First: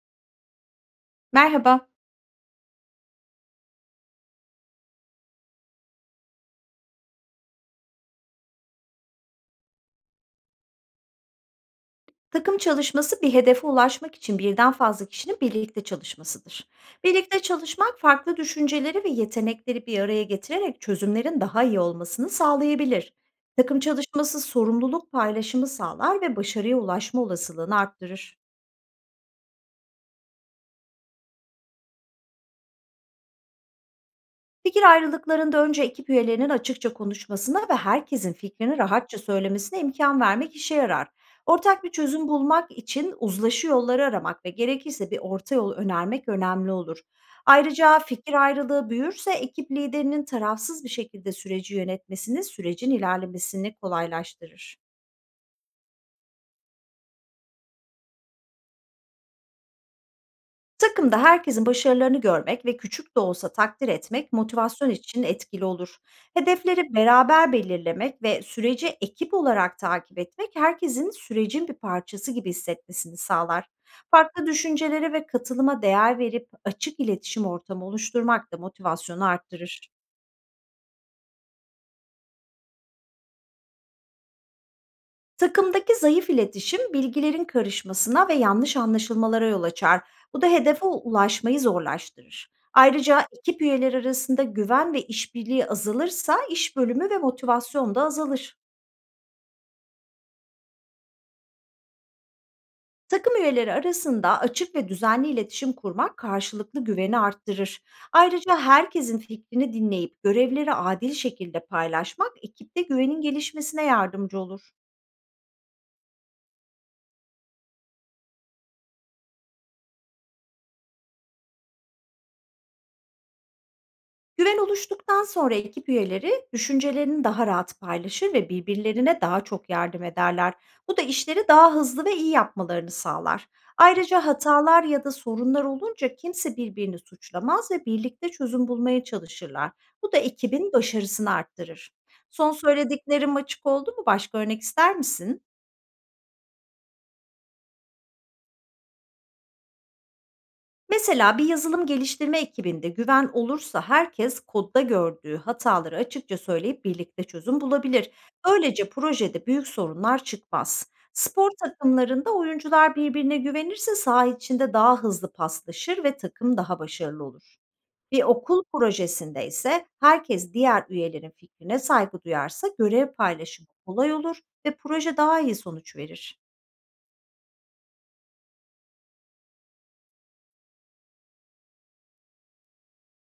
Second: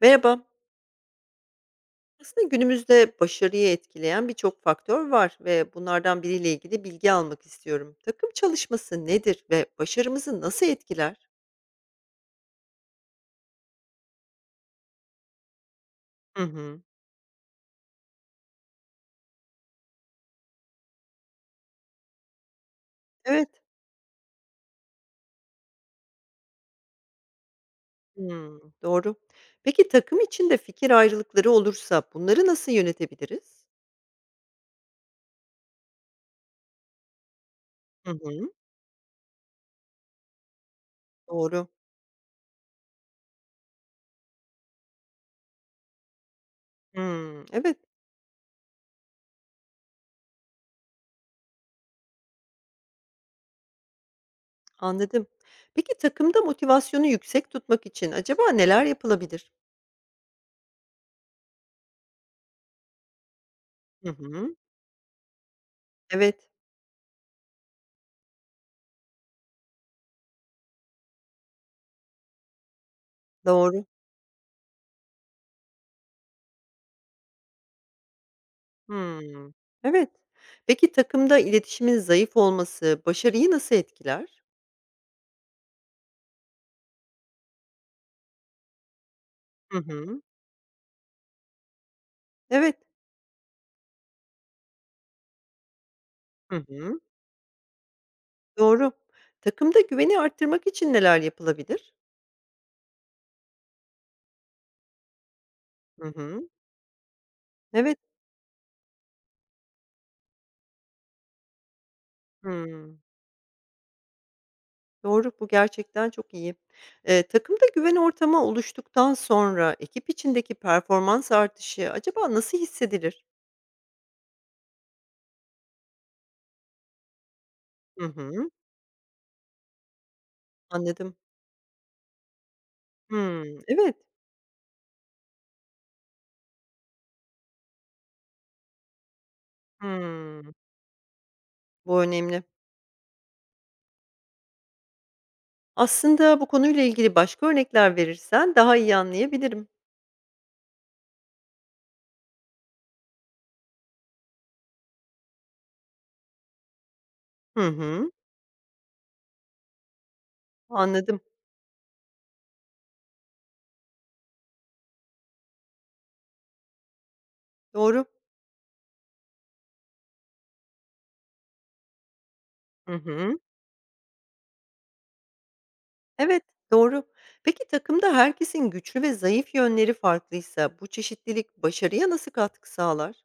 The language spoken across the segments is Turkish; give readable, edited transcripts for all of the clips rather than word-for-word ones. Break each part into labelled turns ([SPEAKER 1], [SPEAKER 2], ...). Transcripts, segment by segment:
[SPEAKER 1] Merhaba.
[SPEAKER 2] Merhaba.
[SPEAKER 1] Aslında günümüzde başarıyı etkileyen birçok faktör var ve bunlardan biriyle ilgili bilgi almak istiyorum. Takım çalışması nedir ve başarımızı nasıl etkiler?
[SPEAKER 2] Takım çalışması bir hedefe ulaşmak için birden fazla kişinin birlikte
[SPEAKER 1] Hı
[SPEAKER 2] çalışmasıdır.
[SPEAKER 1] hı.
[SPEAKER 2] Birlikte çalışmak farklı düşünceleri ve yetenekleri bir araya getirerek çözümlerin daha iyi olmasını sağlayabilir.
[SPEAKER 1] Evet.
[SPEAKER 2] Takım çalışması sorumluluk paylaşımı sağlar ve başarıya ulaşma olasılığını arttırır.
[SPEAKER 1] Hmm, doğru. Peki takım içinde fikir ayrılıkları olursa bunları nasıl yönetebiliriz?
[SPEAKER 2] Fikir ayrılıklarında önce ekip üyelerinin açıkça konuşmasına ve
[SPEAKER 1] Hı
[SPEAKER 2] herkesin
[SPEAKER 1] hı.
[SPEAKER 2] fikrini rahatça söylemesine imkan vermek işe yarar.
[SPEAKER 1] Doğru.
[SPEAKER 2] Ortak bir çözüm bulmak için uzlaşı yolları aramak ve gerekirse bir orta yol önermek önemli olur.
[SPEAKER 1] Hmm, evet,
[SPEAKER 2] Ayrıca fikir ayrılığı büyürse ekip liderinin tarafsız bir şekilde süreci yönetmesini, sürecin ilerlemesini kolaylaştırır.
[SPEAKER 1] anladım. Peki takımda motivasyonu yüksek tutmak için acaba neler yapılabilir?
[SPEAKER 2] Takımda herkesin başarılarını görmek ve küçük de olsa takdir
[SPEAKER 1] Hı
[SPEAKER 2] etmek
[SPEAKER 1] hı.
[SPEAKER 2] motivasyon için etkili olur.
[SPEAKER 1] Evet,
[SPEAKER 2] Hedefleri beraber belirlemek ve süreci ekip olarak takip etmek herkesin sürecin bir parçası gibi hissetmesini sağlar.
[SPEAKER 1] doğru.
[SPEAKER 2] Farklı düşüncelere ve katılıma değer verip açık iletişim ortamı oluşturmak da motivasyonu
[SPEAKER 1] Hımm.
[SPEAKER 2] arttırır.
[SPEAKER 1] Evet. Peki takımda iletişimin zayıf olması başarıyı nasıl etkiler?
[SPEAKER 2] Takımdaki zayıf iletişim bilgilerin karışmasına ve yanlış anlaşılmalara yol
[SPEAKER 1] Hı
[SPEAKER 2] açar.
[SPEAKER 1] hı.
[SPEAKER 2] Bu da hedefe ulaşmayı zorlaştırır.
[SPEAKER 1] Evet,
[SPEAKER 2] Ayrıca ekip üyeleri arasında güven ve işbirliği azalırsa
[SPEAKER 1] hı
[SPEAKER 2] iş
[SPEAKER 1] hı,
[SPEAKER 2] bölümü ve motivasyon da azalır.
[SPEAKER 1] doğru. Takımda güveni arttırmak için neler yapılabilir?
[SPEAKER 2] Takım üyeleri arasında açık ve düzenli iletişim
[SPEAKER 1] Hı
[SPEAKER 2] kurmak
[SPEAKER 1] hı.
[SPEAKER 2] karşılıklı güveni arttırır.
[SPEAKER 1] Evet.
[SPEAKER 2] Ayrıca herkesin fikrini dinleyip görevleri adil şekilde paylaşmak ekipte
[SPEAKER 1] Hımm.
[SPEAKER 2] güvenin gelişmesine yardımcı olur.
[SPEAKER 1] Doğru, bu gerçekten çok iyi. Takımda güven ortamı oluştuktan sonra ekip içindeki performans artışı acaba nasıl hissedilir?
[SPEAKER 2] Güven oluştuktan sonra ekip üyeleri düşüncelerini daha rahat
[SPEAKER 1] Hı
[SPEAKER 2] paylaşır ve
[SPEAKER 1] hı.
[SPEAKER 2] birbirlerine daha çok yardım ederler. Bu da
[SPEAKER 1] Anladım.
[SPEAKER 2] işleri daha hızlı ve iyi yapmalarını sağlar.
[SPEAKER 1] Hımm, evet.
[SPEAKER 2] Ayrıca hatalar ya da sorunlar olunca kimse birbirini suçlamaz ve birlikte çözüm bulmaya çalışırlar. Bu da
[SPEAKER 1] Hımm.
[SPEAKER 2] ekibin başarısını arttırır.
[SPEAKER 1] Bu önemli.
[SPEAKER 2] Son söylediklerim açık oldu mu? Başka örnek ister misin?
[SPEAKER 1] Aslında bu konuyla ilgili başka örnekler verirsen daha iyi anlayabilirim.
[SPEAKER 2] Mesela bir yazılım geliştirme ekibinde güven olursa herkes kodda gördüğü hataları açıkça söyleyip birlikte çözüm
[SPEAKER 1] Hı hı.
[SPEAKER 2] bulabilir. Böylece projede büyük sorunlar çıkmaz.
[SPEAKER 1] Anladım.
[SPEAKER 2] Spor takımlarında oyuncular birbirine güvenirse saha içinde daha hızlı paslaşır ve takım daha başarılı olur.
[SPEAKER 1] Doğru.
[SPEAKER 2] Bir okul projesinde ise herkes diğer üyelerin fikrine saygı duyarsa
[SPEAKER 1] Hı
[SPEAKER 2] görev
[SPEAKER 1] hı.
[SPEAKER 2] paylaşımı kolay olur ve proje daha iyi sonuç verir.
[SPEAKER 1] Evet, doğru. Peki takımda herkesin güçlü ve zayıf yönleri farklıysa bu çeşitlilik başarıya nasıl katkı sağlar?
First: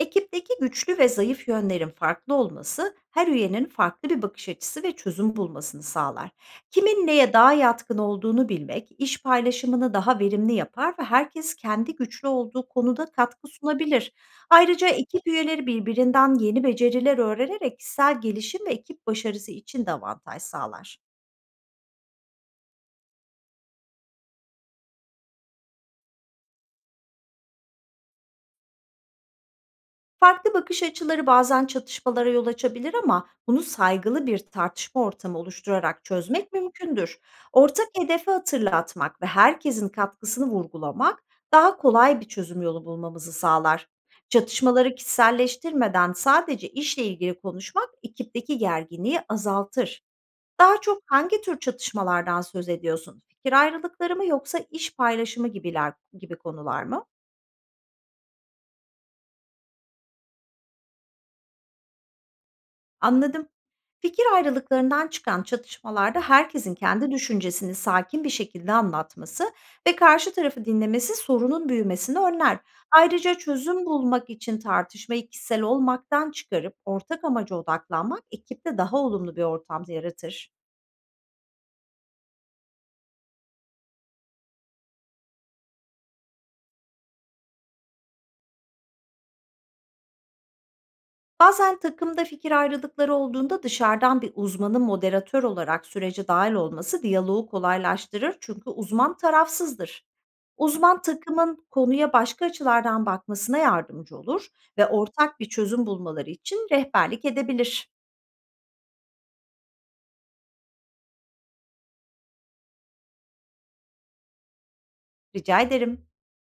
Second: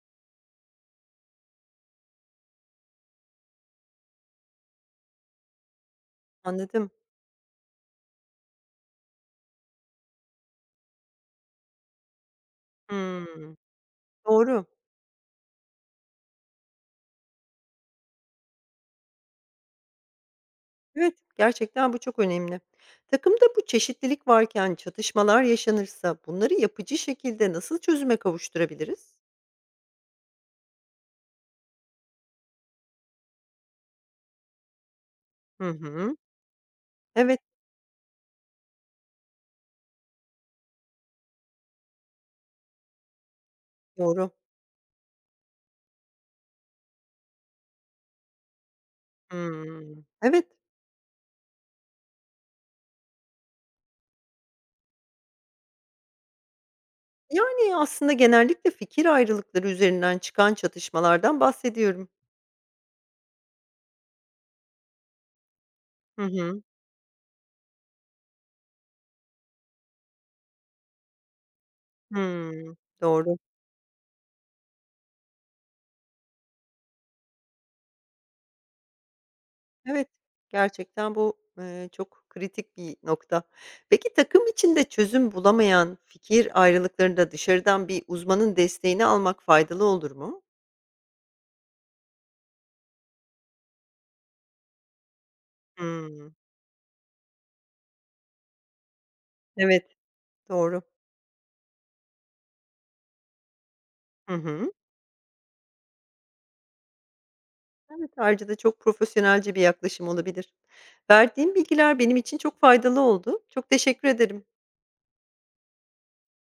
[SPEAKER 2] Ekipteki güçlü ve zayıf yönlerin farklı olması, her üyenin farklı bir bakış açısı ve çözüm bulmasını sağlar.
[SPEAKER 1] Anladım.
[SPEAKER 2] Kimin neye daha yatkın olduğunu bilmek, iş paylaşımını daha verimli yapar ve herkes kendi güçlü olduğu konuda katkı
[SPEAKER 1] Hımm.
[SPEAKER 2] sunabilir.
[SPEAKER 1] Doğru.
[SPEAKER 2] Ayrıca ekip üyeleri birbirinden yeni beceriler öğrenerek kişisel gelişim ve ekip başarısı için de avantaj sağlar.
[SPEAKER 1] Evet, gerçekten bu çok önemli. Takımda bu çeşitlilik varken çatışmalar yaşanırsa bunları yapıcı şekilde nasıl çözüme kavuşturabiliriz?
[SPEAKER 2] Farklı bakış açıları bazen çatışmalara yol açabilir ama bunu saygılı bir tartışma ortamı
[SPEAKER 1] Hı
[SPEAKER 2] oluşturarak
[SPEAKER 1] hı.
[SPEAKER 2] çözmek mümkündür.
[SPEAKER 1] Evet,
[SPEAKER 2] Ortak hedefi hatırlatmak ve herkesin katkısını vurgulamak daha kolay bir çözüm yolu bulmamızı sağlar.
[SPEAKER 1] doğru.
[SPEAKER 2] Çatışmaları kişiselleştirmeden sadece işle ilgili konuşmak ekipteki gerginliği azaltır.
[SPEAKER 1] Hımm. Evet.
[SPEAKER 2] Daha çok hangi tür çatışmalardan söz ediyorsun? Fikir ayrılıkları mı, yoksa iş paylaşımı gibi konular mı?
[SPEAKER 1] Yani, aslında genellikle fikir ayrılıkları üzerinden çıkan çatışmalardan bahsediyorum.
[SPEAKER 2] Anladım. Fikir ayrılıklarından çıkan çatışmalarda
[SPEAKER 1] Hı hı.
[SPEAKER 2] herkesin kendi düşüncesini sakin bir şekilde anlatması ve karşı tarafı dinlemesi sorunun büyümesini önler.
[SPEAKER 1] Hımm. Doğru.
[SPEAKER 2] Ayrıca çözüm bulmak için tartışmayı kişisel olmaktan çıkarıp ortak amaca odaklanmak ekipte daha olumlu bir ortam
[SPEAKER 1] Evet,
[SPEAKER 2] yaratır.
[SPEAKER 1] gerçekten bu, çok kritik bir nokta. Peki, takım içinde çözüm bulamayan fikir ayrılıklarında dışarıdan bir uzmanın desteğini almak faydalı olur mu?
[SPEAKER 2] Bazen takımda fikir ayrılıkları olduğunda dışarıdan bir uzmanın moderatör olarak sürece
[SPEAKER 1] Hımm.
[SPEAKER 2] dahil olması diyaloğu kolaylaştırır, çünkü uzman
[SPEAKER 1] Evet,
[SPEAKER 2] tarafsızdır.
[SPEAKER 1] doğru.
[SPEAKER 2] Uzman takımın konuya başka açılardan bakmasına yardımcı
[SPEAKER 1] Hı
[SPEAKER 2] olur
[SPEAKER 1] hı.
[SPEAKER 2] ve ortak bir çözüm bulmaları için rehberlik edebilir.
[SPEAKER 1] Evet, ayrıca da çok profesyonelce bir yaklaşım olabilir. Verdiğin bilgiler benim için çok faydalı oldu. Çok teşekkür ederim.
[SPEAKER 2] Rica ederim.